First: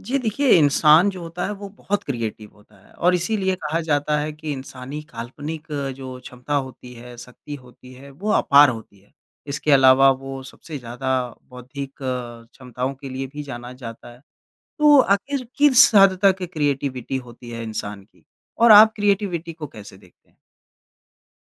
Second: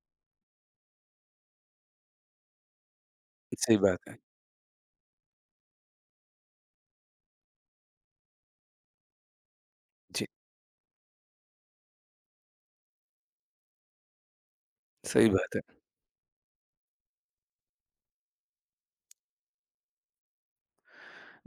जी, देखिए इंसान जो होता है वो बहुत क्रिएटिव होता है और इसीलिए सही कहा बात है। जाता है कि इंसानी काल्पनिक जो क्षमता होती है, शक्ति होती है वो अपार होती है। इसके अलावा जी, वो सबसे ज़्यादा बौद्धिक क्षमताओं के लिए भी जाना जाता है। तो सही आखिर बात है। किस हद तक क्रिएटिविटी होती है इंसान की? और आप क्रिएटिविटी को कैसे देखते हैं?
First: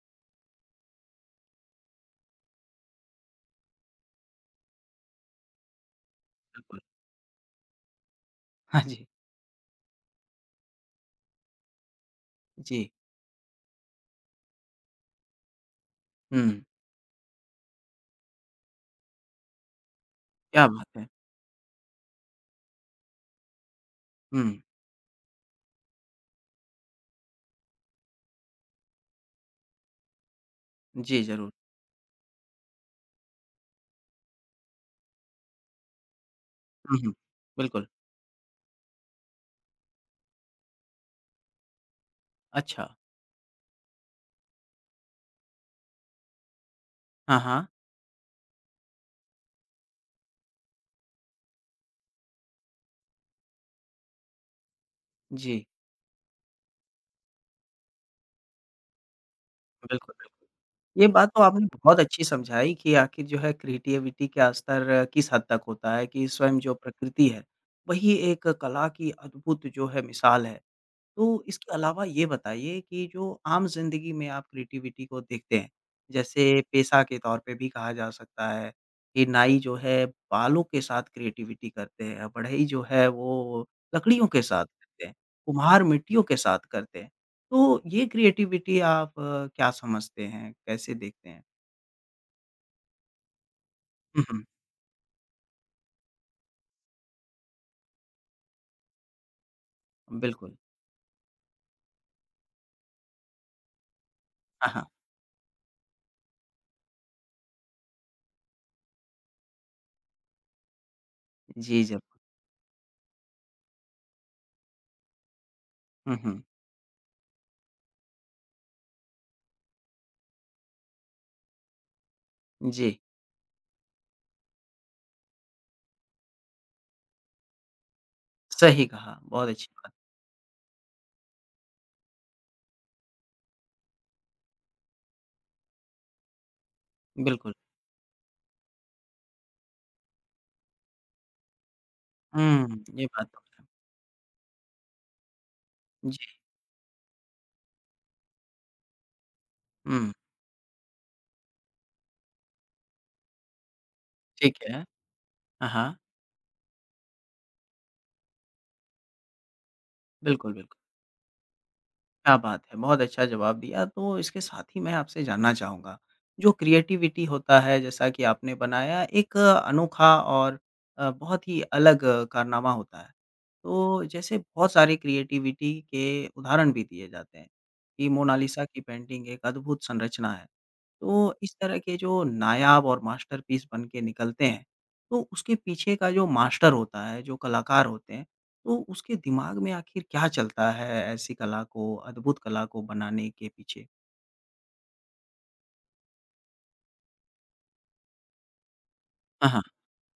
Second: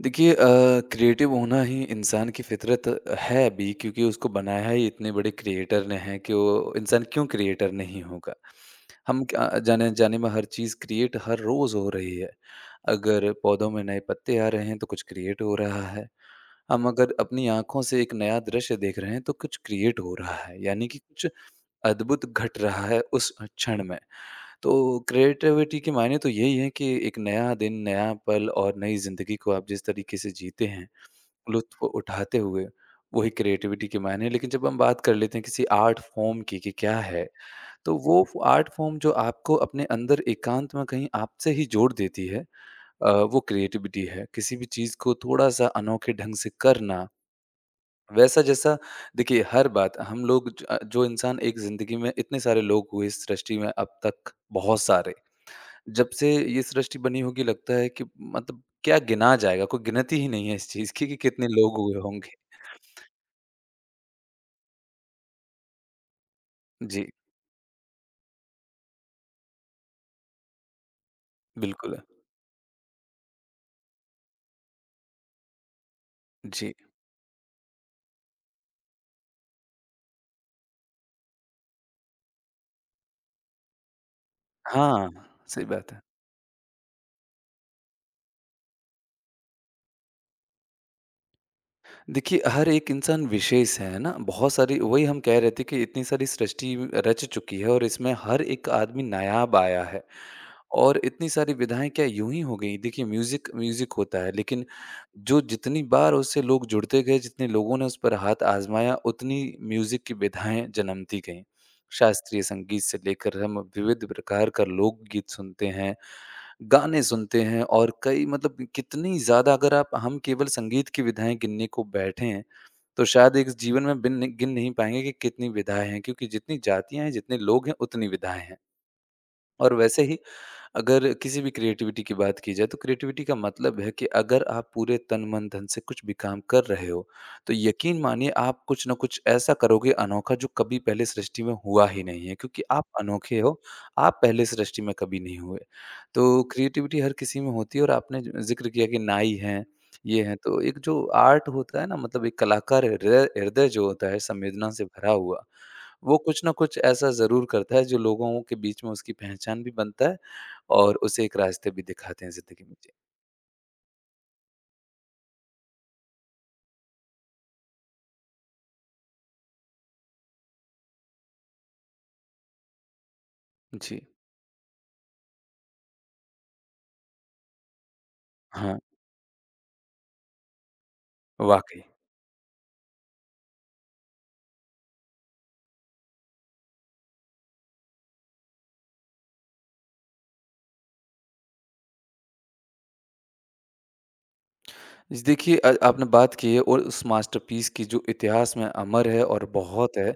देखिए क्रिएटिव होना ही इंसान की फ़ितरत है भी क्योंकि उसको बनाया ही इतने बड़े क्रिएटर ने है कि वो बिल्कुल। इंसान क्यों क्रिएटर नहीं होगा। हाँ जी, हम क्या जाने-अनजाने में हर चीज़ क्रिएट हर रोज़ हो रही है। जी। अगर पौधों में नए पत्ते आ रहे हैं तो कुछ क्रिएट हो रहा है। हुँ, हम अगर अपनी आँखों से एक नया दृश्य देख रहे हैं तो कुछ क्रिएट हो रहा है। क्या बात यानी कि है! कुछ अद्भुत घट रहा है उस क्षण में। हुँ, तो क्रिएटिविटी के मायने तो यही है कि एक नया दिन, नया पल और नई ज़िंदगी को आप जिस तरीके से जीते हैं, जी ज़रूर। लुत्फ़ उठाते हुए, वही क्रिएटिविटी के मायने हैं। लेकिन जब हम बात कर लेते हैं किसी आर्ट फ़ॉर्म की कि हुँ, क्या हुँ, है, बिल्कुल। तो वो फ़ आर्ट फ़ॉर्म जो आपको अपने अंदर एकांत में कहीं आपसे ही जोड़ देती है अच्छा। वो क्रिएटिविटी है। किसी भी चीज़ को थोड़ा-सा अनोखे ढंग से करना हाँ, हाँ। वैसा जैसा देखिए हर बात हम लोग जो इंसान एक ज़िंदगी में इतने सारे लोग हुए इस सृष्टि में अब तक बहुत सारे। जी, जब से ये सृष्टि बनी होगी लगता है कि मतलब क्या गिना जाएगा? कोई बिल्कुल, गिनती ही नहीं है बिल्कुल। इस चीज़ ये की कि बात तो कितने आपने लोग बहुत हुए अच्छी होंगे। समझाई कि आखिर जो है क्रिएटिविटी का स्तर किस हद तक होता है कि स्वयं जो जी, प्रकृति है वही एक कला की अद्भुत जो है मिसाल है तो इसके बिल्कुल। अलावा ये बताइए कि जो आम ज़िंदगी में आप क्रिएटिविटी को देखते हैं, जैसे जी। पेशा के तौर पे भी कहा जा सकता है कि नाई जो है बालों के साथ क्रिएटिविटी करते हैं, बढ़ई जो है वो लकड़ियों के साथ करते हाँ, हैं, सही कुम्हार बात है। मिट्टियों के साथ करते हैं। तो ये क्रिएटिविटी आप क्या समझते हैं, कैसे देखते हैं? देखिए, हर एक इंसान विशेष है ना? हुँ, हुँ, बहुत सारी वही हम कह रहे थे कि इतनी सारी सृष्टि रच चुकी है और इसमें हर एक आदमी नायाब आया है। बिल्कुल। और इतनी सारी विधाएँ क्या यूँ ही हो गई? देखिए म्यूज़िक म्यूज़िक होता है लेकिन हाँ, हाँ। जो जितनी बार उससे लोग जुड़ते गए, जितने लोगों ने उस पर हाथ आज़माया, उतनी म्यूज़िक की विधाएँ जन्मती गईं। जी, ज़रूर। शास्त्रीय संगीत से लेकर हम विविध प्रकार का लोकगीत सुनते हैं। हुँ, हुँ। गाने सुनते हैं और कई मतलब कितनी ज़्यादा अगर आप हम केवल संगीत की विधाएँ गिनने को बैठें, जी, तो शायद एक जीवन में बिन गिन नहीं पाएँगे कि कितनी विधाएँ हैं, क्योंकि जितनी जातियाँ हैं, जितने लोग हैं, उतनी विधाएँ हैं। सही कहा, बहुत अच्छी और बात। वैसे ही अगर किसी भी क्रिएटिविटी की बात की जाए तो क्रिएटिविटी का मतलब है कि अगर आप पूरे तन मन धन से कुछ भी काम कर रहे हो तो बिल्कुल। यकीन मानिए आप कुछ ना कुछ ऐसा करोगे अनोखा जो कभी पहले सृष्टि में हुआ ही नहीं है क्योंकि आप ये बात अनोखे तो हो है। आप पहले सृष्टि में कभी नहीं हुए जी, तो क्रिएटिविटी हर किसी में होती है और आपने जिक्र किया कि नाई हैं हुँ, ये हैं तो एक जो आर्ट होता है ना मतलब एक कलाकार हृदय हृदय जो होता है ठीक संवेदना है। से भरा हुआ हाँ, हाँ। वो कुछ ना कुछ ऐसा जरूर करता है जो लोगों के बीच में उसकी पहचान भी बनता है बिल्कुल, बिल्कुल। और उसे एक रास्ते भी दिखाते हैं क्या बात ज़िंदगी में। है! जी। बहुत अच्छा जवाब दिया। तो इसके साथ ही मैं आपसे जानना चाहूँगा, जो क्रिएटिविटी होता है जैसा कि आपने बनाया एक अनोखा और बहुत ही अलग कारनामा होता है। जी। तो जैसे बहुत सारे क्रिएटिविटी के उदाहरण भी दिए जाते हैं, कि मोनालिसा हाँ, की पेंटिंग एक अद्भुत संरचना है। तो इस तरह वाक़ई। के जो नायाब और मास्टरपीस बन के निकलते हैं, तो उसके पीछे का जो मास्टर होता है, जो कलाकार होते हैं, तो उसके दिमाग में आखिर क्या चलता है ऐसी कला को, अद्भुत कला को बनाने के पीछे? जी, देखिए आपने बात की है और उस मास्टरपीस की जो इतिहास में अमर है और हाँ, हाँ। बहुत है।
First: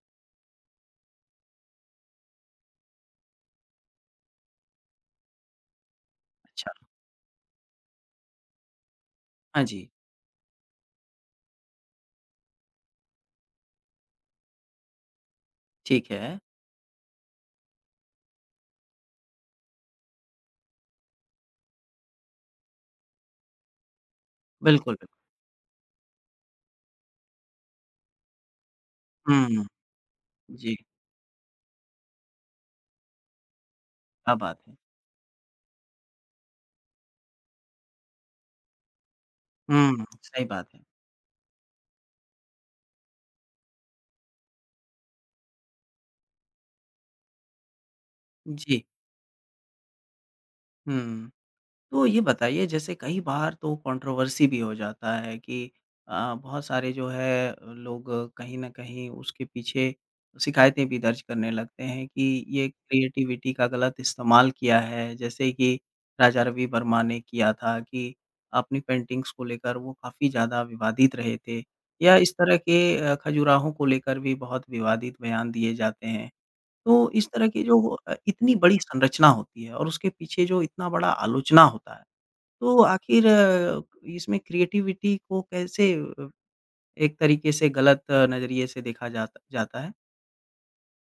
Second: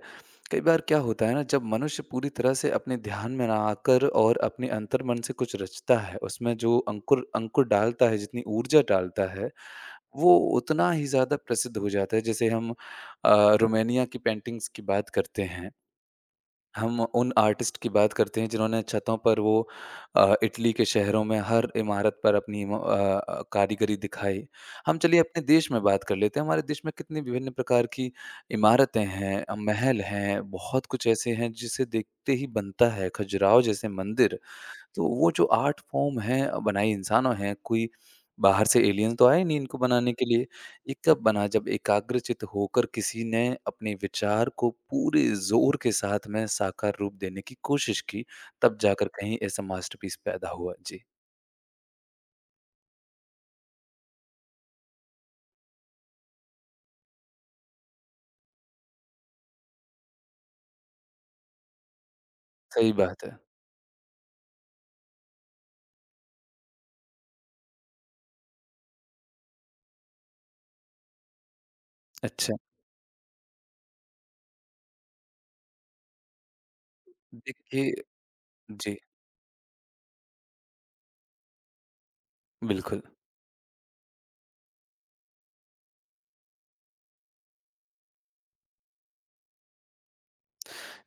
कई बार क्या होता है ना जब मनुष्य पूरी तरह से अपने ध्यान में ना आकर और अपने अंतर्मन से कुछ रचता है, उसमें अच्छा, जो अंकुर अंकुर डालता है, जितनी ऊर्जा डालता है, हाँ जी, वो उतना ही ज़्यादा प्रसिद्ध हो जाता है। जैसे हम रोमानिया की पेंटिंग्स की बात करते हैं। ठीक है। हम उन आर्टिस्ट की बात करते हैं जिन्होंने छतों पर वो इटली के शहरों में हर इमारत पर अपनी कारीगरी दिखाई। बिल्कुल, हम बिल्कुल। चलिए अपने देश में बात कर लेते हैं। हमारे देश में कितनी विभिन्न प्रकार की इमारतें हैं, हुँ, हुँ। महल हैं, जी, बहुत कुछ ऐसे हैं जिसे देखते ही बनता है। खजुराहो जैसे क्या मंदिर बात है! तो वो जो आर्ट फॉर्म है बनाई इंसानों हैं, कोई बाहर से एलियन तो आए नहीं इनको हुँ, बनाने के सही लिए। बात है। ये कब बना जब एकाग्रचित्त होकर किसी ने अपने विचार को पूरे ज़ोर के साथ में साकार रूप देने की कोशिश की, तब जी, जाकर कहीं ऐसा मास्टरपीस पैदा हुआ। जी, हुँ। तो ये बताइए जैसे कई बार तो कंट्रोवर्सी भी हो जाता है कि बहुत सारे जो है लोग कहीं न कहीं उसके पीछे शिकायतें भी दर्ज करने लगते हैं कि ये सही बात है। क्रिएटिविटी का गलत इस्तेमाल किया है। जैसे कि राजा रवि वर्मा ने किया था कि अपनी पेंटिंग्स को लेकर वो काफ़ी ज़्यादा विवादित रहे थे या इस अच्छा, तरह के खजुराहो को लेकर भी बहुत विवादित बयान दिए जाते हैं। तो इस तरह की जो देखिए इतनी बड़ी जी, संरचना होती है और उसके पीछे जो इतना बड़ा आलोचना होता है। तो बिल्कुल। आखिर इसमें क्रिएटिविटी को कैसे एक तरीके से गलत नज़रिए से देखा जाता जाता है?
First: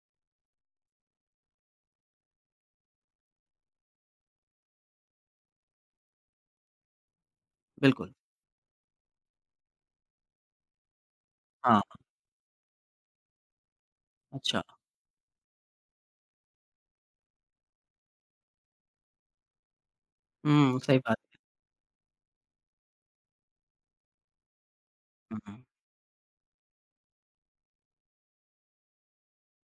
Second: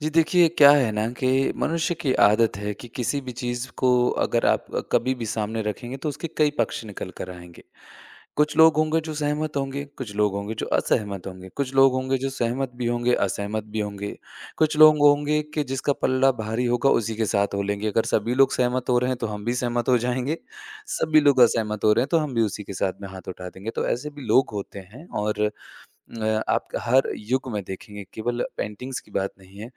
जी, देखिए क्या है ना कि मनुष्य की आदत है कि किसी भी चीज़ को अगर आप कभी भी सामने रखेंगे तो उसके कई पक्ष निकल कर आएँगे। बिल्कुल, कुछ लोग होंगे जो सहमत होंगे, कुछ लोग होंगे जो असहमत होंगे, कुछ हाँ, लोग होंगे जो सहमत भी होंगे, असहमत भी होंगे, अच्छा। कुछ लोग होंगे कि जिसका पल्ला भारी होगा उसी के साथ हो लेंगे। अगर सभी लोग सहमत हो रहे हैं तो हम भी सहमत हो जाएँगे, हुँ, सही बात सभी है। लोग असहमत हो रहे हैं तो हम भी उसी के साथ में हाथ उठा देंगे। तो ऐसे भी लोग होते हैं हुँ, और हुँ। आप हर युग में देखेंगे केवल पेंटिंग्स की बात नहीं है।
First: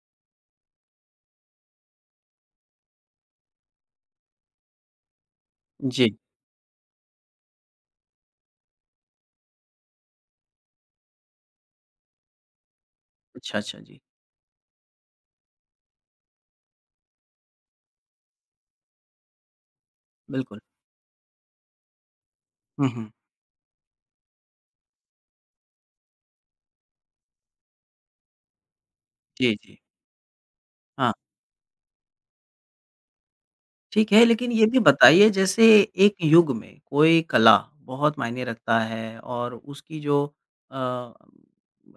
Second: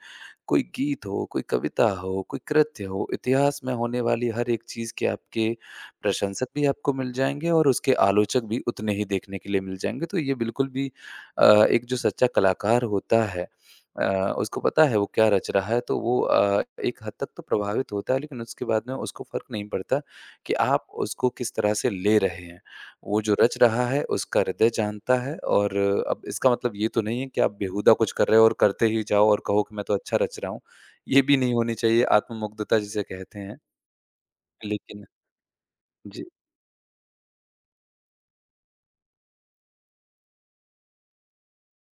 कोई गीत हो, कोई कविता हो, कोई कृत्य हो, इतिहास में होने वाली हर एक चीज़ के आपके जी, प्रशंसक भी आपको मिल जाएँगे और उसके आलोचक भी उतने ही देखने के लिए मिल जाएँगे। तो ये बिल्कुल भी एक जो सच्चा कलाकार होता है अच्छा, अच्छा, जी, उसको पता है वो क्या रच रहा है तो वो एक हद तक तो प्रभावित होता है लेकिन उसके बाद में उसको फ़र्क नहीं पड़ता कि बिल्कुल। आप उसको किस तरह से ले रहे हैं। हुँ, हुँ। वो जो रच रहा है उसका हृदय जानता है और अब इसका मतलब ये तो नहीं है कि आप बेहुदा कुछ कर रहे हो और करते ही जाओ और जी, कहो कि जी, मैं तो अच्छा रच रहा हूँ। हाँ। ये भी नहीं होनी चाहिए आत्ममुग्धता जिसे कहते हैं। ठीक है, लेकिन ये भी लेकिन बताइए जैसे एक जी, युग में कोई कला बहुत मायने रखता है और उसकी जो अ,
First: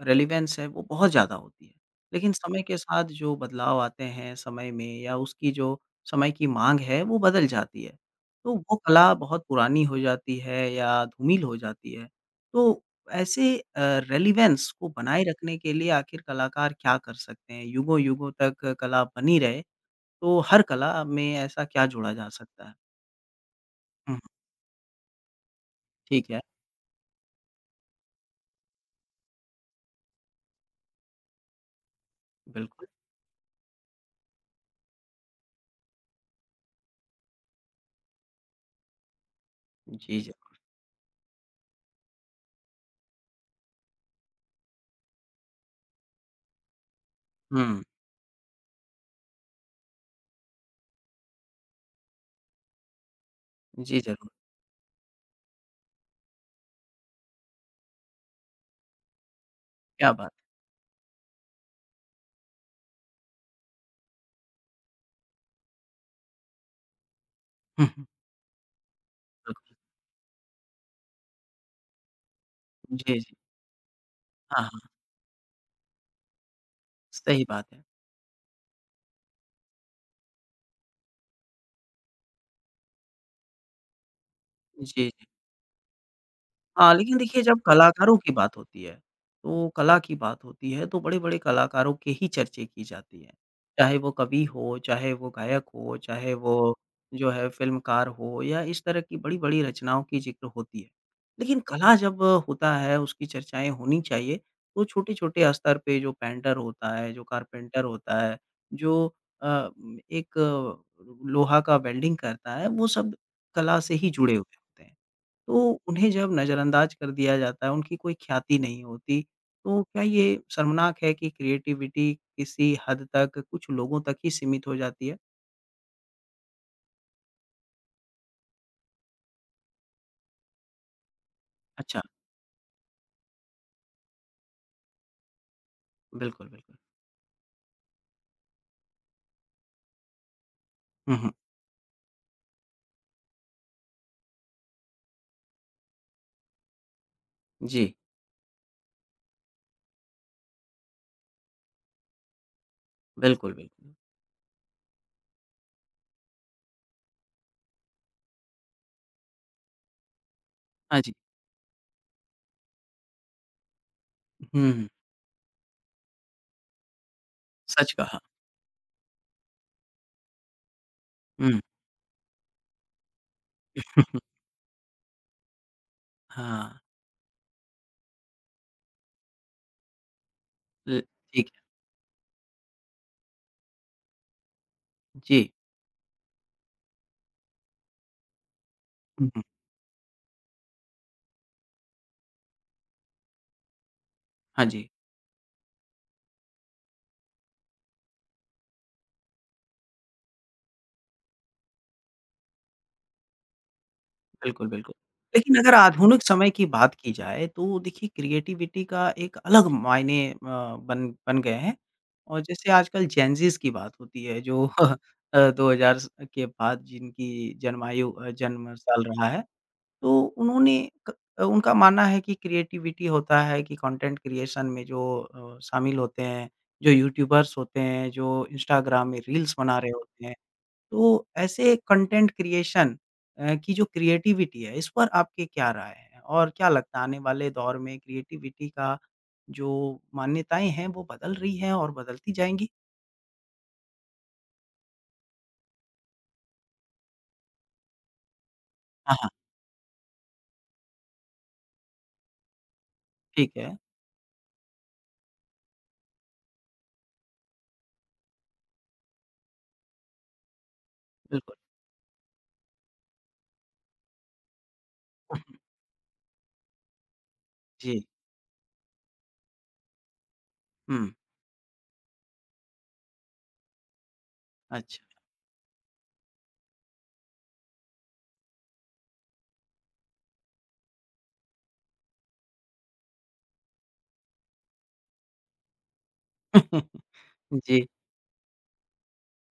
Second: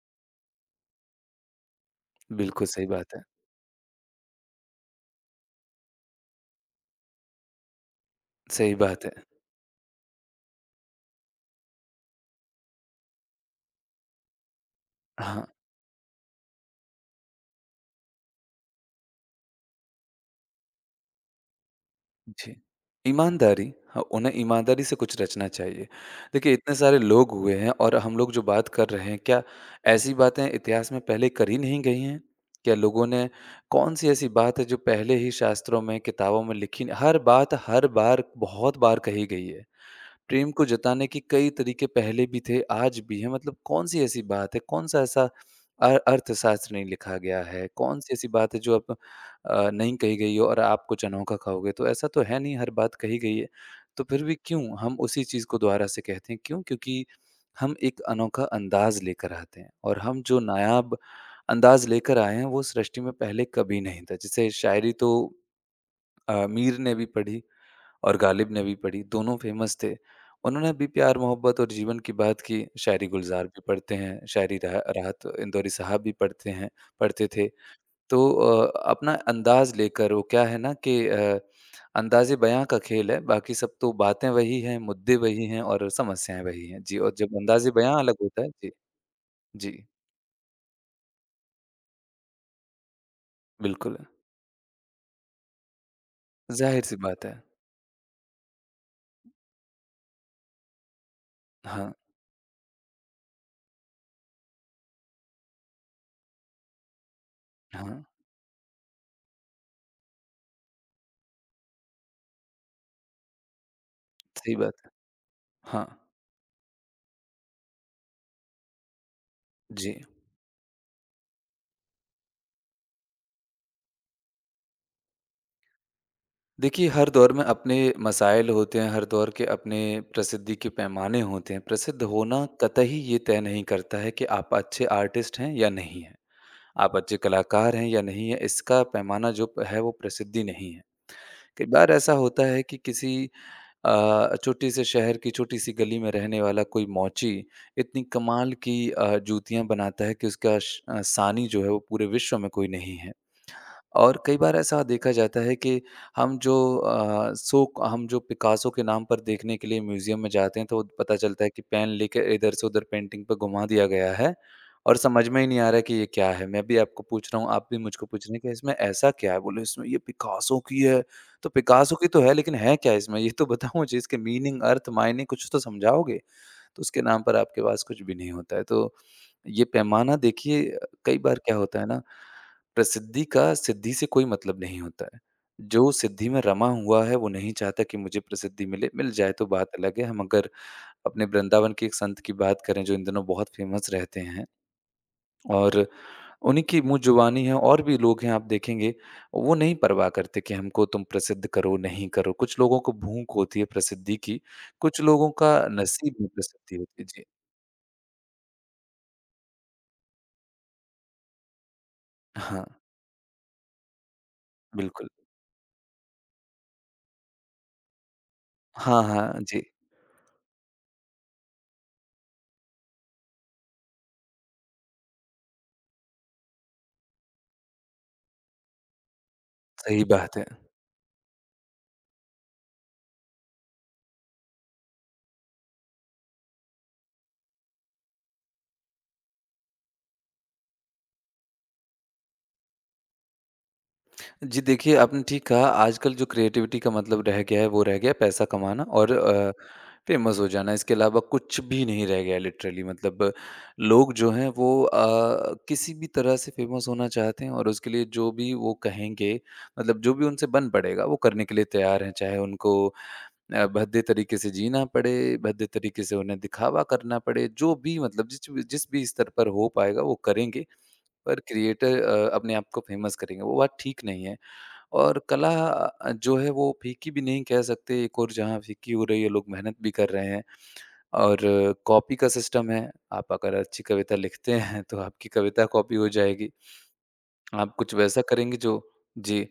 रेलेवेंस है वो बहुत ज़्यादा होती है। लेकिन समय बिल्कुल के सही साथ बात है। जो बदलाव आते हैं समय में या उसकी जो समय की माँग है वो बदल जाती है। तो वो सही बात है। कला बहुत पुरानी हो जाती है या धूमिल हो जाती है। तो ऐसे रेलेवेंस को बनाए हाँ। रखने के लिए आखिर कलाकार क्या कर सकते हैं? युगों-युगों तक कला बनी रहे तो हर कला में ऐसा क्या जोड़ा जा जी। सकता है? ईमानदारी हाँ, हुँ, उन्हें ईमानदारी से कुछ रचना चाहिए। ठीक है, देखिए इतने सारे लोग हुए हैं और हम लोग जो बात कर रहे हैं, क्या ऐसी बातें इतिहास में पहले करी नहीं गई हैं? क्या बिल्कुल। लोगों ने कौन-सी ऐसी बात है जो पहले ही शास्त्रों में, किताबों में लिखी नहीं- हर बात हर बार बहुत बार कही गई है। जी, जी। प्रेम को जताने के कई तरीके पहले भी थे, आज भी हैं। मतलब कौन-सी ऐसी बात है, कौन-सा ऐसा अर्थशास्त्र नहीं लिखा गया है? हुँ, कौन-सी ऐसी बात है जो अब नहीं कही गई हो और आप कुछ अनोखा खाओगे? तो ऐसा तो है नहीं, हर बात कही गई है। जी, तो फिर ज़रूर, भी क्यों हम उसी चीज़ को दोबारा से कहते हैं? क्यों? क्योंकि हम एक अनोखा अंदाज़ लेकर आते हैं और क्या हम बात जो है। नायाब अंदाज़ लेकर आए हैं, वो सृष्टि में पहले कभी नहीं था। जैसे शायरी तो मीर ने भी पढ़ी हुँ, हुँ, और गालिब ने भी पढ़ी, दोनों बिल्कुल। फेमस थे। उन्होंने भी प्यार, मोहब्बत और जीवन की बात की। शायरी जी, जी। गुलज़ार भी पढ़ते हैं, शायरी हाँ, हाँ, राहत इंदौरी साहब भी पढ़ते हैं पढ़ते सही थे। बात है। तो अपना अंदाज़ लेकर वो क्या है ना कि अंदाज़े बयाँ का खेल है, बाकी सब तो बातें वही हैं, जी। मुद्दे वही हैं और समस्याएँ वही हैं। हाँ, जी और लेकिन जब देखिए जब अंदाज़े बयाँ अलग कलाकारों की होता है बात जी, होती है, तो जी, कला की बात होती है तो बड़े-बड़े कलाकारों के ही चर्चे की जाती है। चाहे बिल्कुल। वो कवि हो, चाहे वो गायक हो, चाहे वो ज़ाहिर-सी बात जो है। है फ़िल्मकार हो या इस तरह की बड़ी-बड़ी रचनाओं की ज़िक्र होती है। लेकिन हाँ, कला जब होता है उसकी चर्चाएँ होनी चाहिए, तो छोटे-छोटे स्तर पे जो पेंटर होता है, जो कारपेंटर हाँ, होता है, जो अ, एक लोहा का वेल्डिंग करता है, वो सब कला से ही जुड़े हुए सही बात होते है। हैं। तो हाँ, उन्हें जब नज़रअंदाज कर दिया जाता है, उनकी कोई ख्याति नहीं होती, तो जी। क्या ये शर्मनाक है कि क्रिएटिविटी किसी हद तक कुछ लोगों तक ही सीमित हो जाती है? देखिए, हर दौर में अपने मसाइल होते हैं, हर दौर के अपने प्रसिद्धि के पैमाने होते हैं। अच्छा, प्रसिद्ध होना कतई ये तय नहीं करता है कि आप अच्छे आर्टिस्ट हैं या नहीं हैं, बिल्कुल, बिल्कुल। आप अच्छे कलाकार हैं या नहीं हैं, इसका पैमाना जो है वो प्रसिद्धि नहीं है। हुँ, हुँ। कई बार ऐसा होता है कि किसी छोटे से शहर की छोटी-सी गली में रहने वाला कोई मौची जी, इतनी कमाल की जूतियाँ बनाता है कि उसका सानी जो है वो पूरे विश्व में कोई नहीं है। बिल्कुल, बिल्कुल। और कई बार ऐसा देखा जाता है कि हम जो हम जो पिकासो के नाम पर देखने के लिए म्यूज़ियम में जाते हैं, तो हाँ जी। पता चलता है कि पेन लेके इधर से उधर पेंटिंग पे घुमा दिया गया है हुँ, हुँ। और समझ में ही नहीं आ रहा है कि ये क्या है? मैं भी आपको पूछ रहा हूँ, आप भी सच मुझको कहा। पूछ रहे हैं कि इसमें ऐसा क्या है? बोले, "इसमें ये पिकासो की है।" तो हुँ। पिकासो की तो है, लेकिन है क्या इसमें? ये तो बताओ मुझे इसके मीनिंग, अर्थ, मायने कुछ तो समझाओगे? हाँ, तो उसके नाम पर आपके पास कुछ भी नहीं होता है। तो ये पैमाना देखिए ल कई बार ठीक क्या है। होता है ना, प्रसिद्धि का सिद्धि से कोई मतलब नहीं होता है। जी। जो सिद्धि में रमा हुआ है, वो नहीं चाहता कि मुझे प्रसिद्धि मिले, मिल हुँ, जाए हुँ। तो बात अलग है। हम अगर अपने वृंदावन के एक संत की बात करें, जो इन दिनों बहुत फेमस रहते हैं हाँ जी। और उन्हीं की मुँह जुबानी है और भी लोग हैं आप देखेंगे, वो नहीं परवाह करते कि हमको तुम प्रसिद्ध करो, नहीं करो। कुछ लोगों को भूख होती है प्रसिद्धि की, बिल्कुल, बिल्कुल। कुछ लोगों लेकिन का अगर नसीब आधुनिक में समय की प्रसिद्धि बात होती है। की जी। जाए तो देखिए क्रिएटिविटी का एक अलग मायने बन बन गए हैं और हाँ, जैसे आजकल जेनज़ीज़ की बात होती है जो बिल्कुल। 2000 स के बाद जिनकी जन्म साल हाँ, रहा हाँ, है, जी, तो उन्होंने क उनका मानना है कि क्रिएटिविटी होता है कि कंटेंट क्रिएशन में जो शामिल होते हैं, जो यूट्यूबर्स होते हैं, जो इंस्टाग्राम में रील्स बना रहे सही होते हैं। बात है। तो ऐसे कंटेंट क्रिएशन की जो क्रिएटिविटी है, इस पर आपकी क्या राय है? और क्या लगता है आने वाले दौर में क्रिएटिविटी का जो मान्यताएँ हैं, वो बदल रही हैं और बदलती जाएँगी? जी, देखिए आपने ठीक कहा आजकल जो क्रिएटिविटी का मतलब रह गया है वो रह गया है पैसा कमाना और हाँ, हाँ, फ़ेमस हो जाना इसके अलावा कुछ भी नहीं रह गया है लिटरली मतलब ठीक है, लोग जो हैं वो किसी भी तरह से फ़ेमस होना चाहते हैं और उसके लिए जो भी वो कहेंगे मतलब जो भी उनसे बन पड़ेगा वो करने बिल्कुल। के लिए तैयार हैं। चाहे उनको भद्दे तरीके से जीना पड़े, भद्दे तरीके से उन्हें दिखावा करना पड़े, जो भी जी, मतलब जिस जिस भी स्तर पर हो पाएगा वो करेंगे हुँ, पर क्रिएटर अपने आप को फ़ेमस करेंगे, वो बात ठीक नहीं है। अच्छा। और कला जो है वो फीकी भी नहीं कह सकते, एक ओर जहाँ फीकी हो रही है, लोग मेहनत भी कर रहे हैं और कॉपी का सिस्टम है, आप अगर अच्छी कविता लिखते हैं, तो आपकी कविता कॉपी हो जाएगी। आप जी। कुछ वैसा करेंगे जो जी,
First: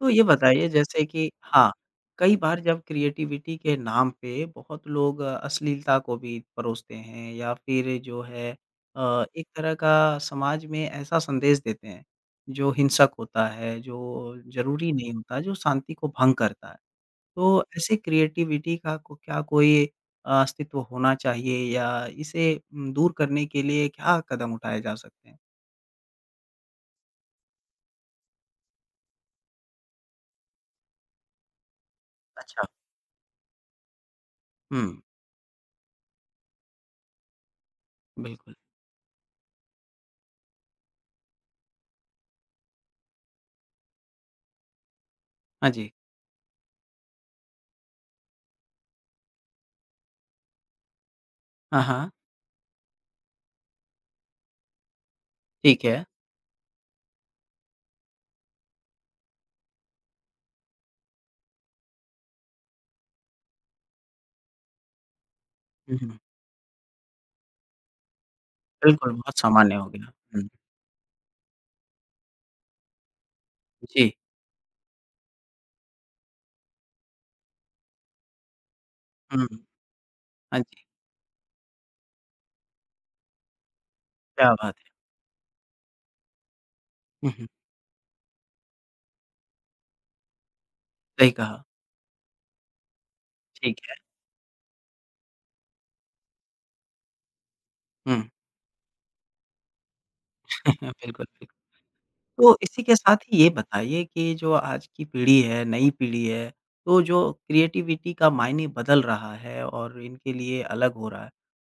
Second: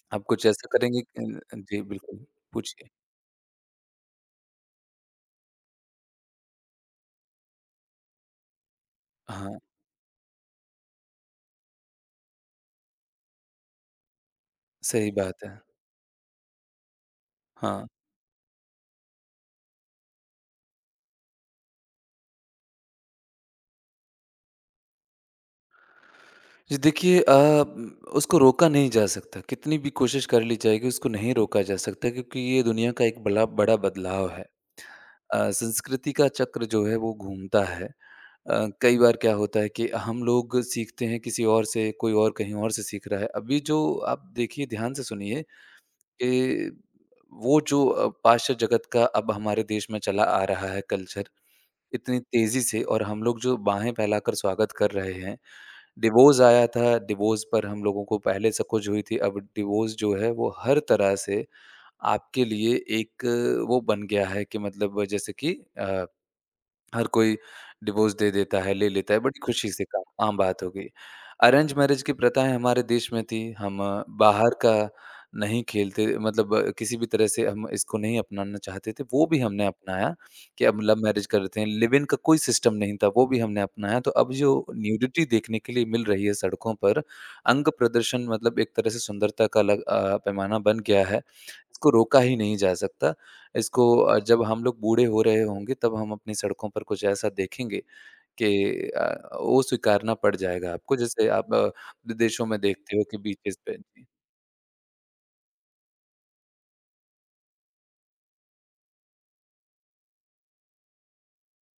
तो ये आप कुछ बताइए ऐसा करेंगे जैसे कि अ, हाँ, जी बिल्कुल, कई बार जब पूछिए। क्रिएटिविटी के नाम पे बहुत लोग अश्लीलता को भी परोसते हैं या फिर जो है एक हाँ, तरह का समाज में ऐसा संदेश देते हैं, जो हिंसक होता है, जो ज़रूरी सही नहीं होता, बात जो है। शांति को भंग करता है। तो हाँ। ऐसे क्रिएटिविटी का को क्या कोई अस्तित्व होना चाहिए या इसे दूर करने के लिए क्या कदम उठाए जा सकते हैं? जी देखिए उसको रोका नहीं जा सकता कितनी भी कोशिश कर ली जाएगी उसको नहीं रोका जा सकता क्योंकि ये अच्छा। दुनिया का एक बड़ा बड़ा बदलाव है हुँ, संस्कृति का चक्र जो है वो घूमता है बिल्कुल। कई बार क्या होता है कि हम लोग सीखते हैं किसी और से कोई और कहीं और से सीख रहा है अभी जो आप देखिए ध्यान से सुनिए हाँ जी। कि वो जो पाश्चात्य जगत का अब हमारे देश में चला आ रहा है कल्चर हाँ, हाँ। इतनी तेजी से और हम लोग जो बाहें फैलाकर स्वागत कर रहे हैं। ठीक है। डिवोर्स आया था, डिवोर्स पर हम लोगों को पहले सकोच हुई थी, अब डिवोर्स जो है वो हर तरह से आपके लिए एक वो बन गया है कि मतलब जैसे कि हुँ, अ हुँ। हर कोई डिवोर्स दे देता है, ले बिल्कुल, लेता है, बहुत बड़ी खुशी सामान्य से हो काम गया। आम हुँ, बात हो गई। अरेंज मैरेज की प्रथाएँ हमारे देश में थी, हम जी। बाहर का नहीं खेलते मतलब किसी भी तरह से हम इसको नहीं अपनाना चाहते थे, वो भी हुँ, हमने अपनाया हाँ कि अब जी, लव मैरेज कर लेते हैं, लिव इन का कोई सिस्टम नहीं था, वो भी हमने अपनाया। तो अब क्या जो बात है। न्यूडिटी देखने के लिए मिल रही है सड़कों पर, हुँ, हुँ, अंग प्रदर्शन मतलब एक तरह से सुंदरता का पैमाना बन गया है, सही कहा, इसको रोका ही नहीं जा सकता। ठीक है। जब हम लोग बूढ़े हो रहे होंगे तब हम अपनी सड़कों पर कुछ ऐसा देखेंगे हुँ, कि वो स्वीकारना पड़ जाएगा आपको बिल्कुल, जैसे बिल्कुल। आप विदेशों तो में इसी के देखते हो कि साथ ही ये बीचेज़ पे बताइए जी। कि जो आज की पीढ़ी है, नई पीढ़ी है, तो जो क्रिएटिविटी का मायने बदल रहा है और इनके लिए अलग हो रहा है।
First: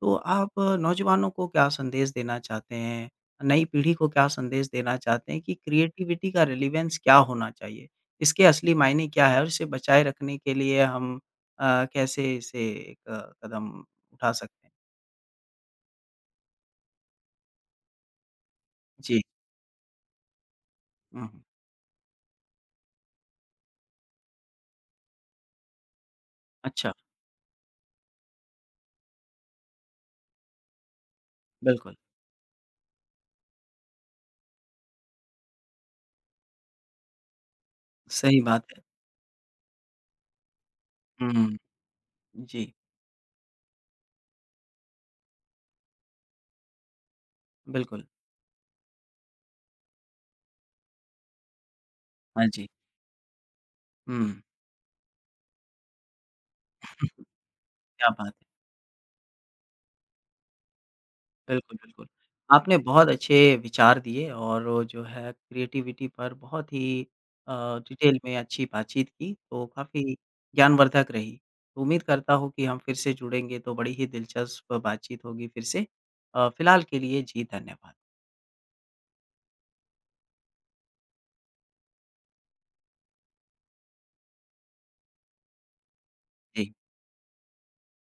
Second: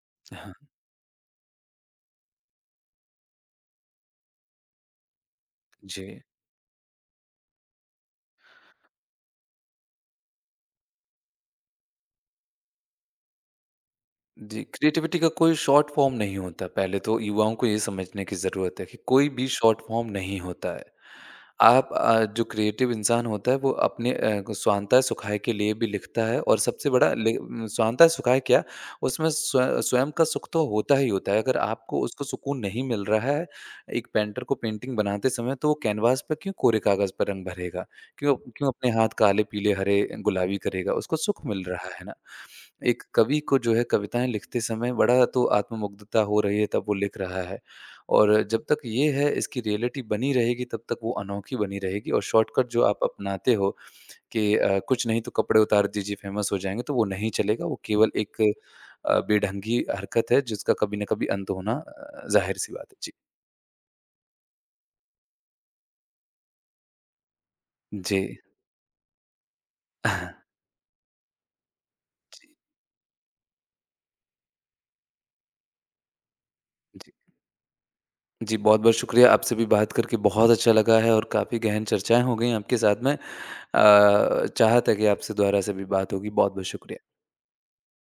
तो हाँ, आप नौजवानों को क्या संदेश देना चाहते हैं? नई पीढ़ी को क्या संदेश देना चाहते हैं कि जी। क्रिएटिविटी का रिलेवेंस क्या होना चाहिए? इसके असली मायने क्या है और इसे बचाए रखने के लिए हम कैसे इसे एक कदम उठा जी, सकते हैं? क्रिएटिविटी का कोई शॉर्ट फॉर्म नहीं होता। पहले तो युवाओं को ये समझने की ज़रूरत है कि जी। कोई भी शॉर्ट फॉर्म नहीं होता है। हुँ, हुँ। आप जो क्रिएटिव इंसान होता है वो अपने को स्वांतः सुखाय के लिए भी लिखता है और सबसे अच्छा, बड़ा स्वांतः सुखाय क्या उसमें स्वयं का सुख तो होता ही होता है। अगर बिल्कुल, आपको उसको सुकून नहीं मिल रहा है, एक पेंटर को पेंटिंग बनाते समय तो वो कैनवास पे क्यों कोरे कागज़ पर रंग भरेगा? क्यों सही बात क्यों है। अपने हाथ काले, पीले, हरे, गुलाबी करेगा? उसको हुँ, सुख हुँ। मिल रहा है ना। जी, एक कवि को जो है कविताएँ लिखते समय बड़ा तो आत्ममुग्धता हो रही है तब वो लिख रहा है बिल्कुल। और जब तक ये है इसकी रियलिटी बनी रहेगी तब तक वो अनोखी बनी रहेगी और हाँ जी। शॉर्टकट जो आप अपनाते हो हुँ, कि कुछ नहीं तो कपड़े उतार दीजिए फेमस हो जाएँगे, तो वो नहीं चलेगा। वो क्या केवल बात एक है। बेढंगी हरकत है जिसका कभी ना कभी अंत होना बिल्कुल, बिल्कुल। अ, ज़ाहिर-सी आपने बात है। बहुत जी। अच्छे विचार दिए और वो जो है क्रिएटिविटी पर बहुत ही जी। डिटेल में अच्छी बातचीत की, तो काफ़ी ज्ञानवर्धक रही। तो उम्मीद करता जी, हूँ कि हम फिर से जुड़ेंगे तो बड़ी ही दिलचस्प बातचीत होगी फिर से। फिलहाल के जी। लिए जी धन्यवाद। जी, बहुत-बहुत शुक्रिया। आपसे भी बात करके बहुत अच्छा लगा है और काफ़ी गहन चर्चाएँ हो गई आपके साथ में चाहत है कि आपसे दोबारा से भी बात होगी। बहुत-बहुत जी। शुक्रिया।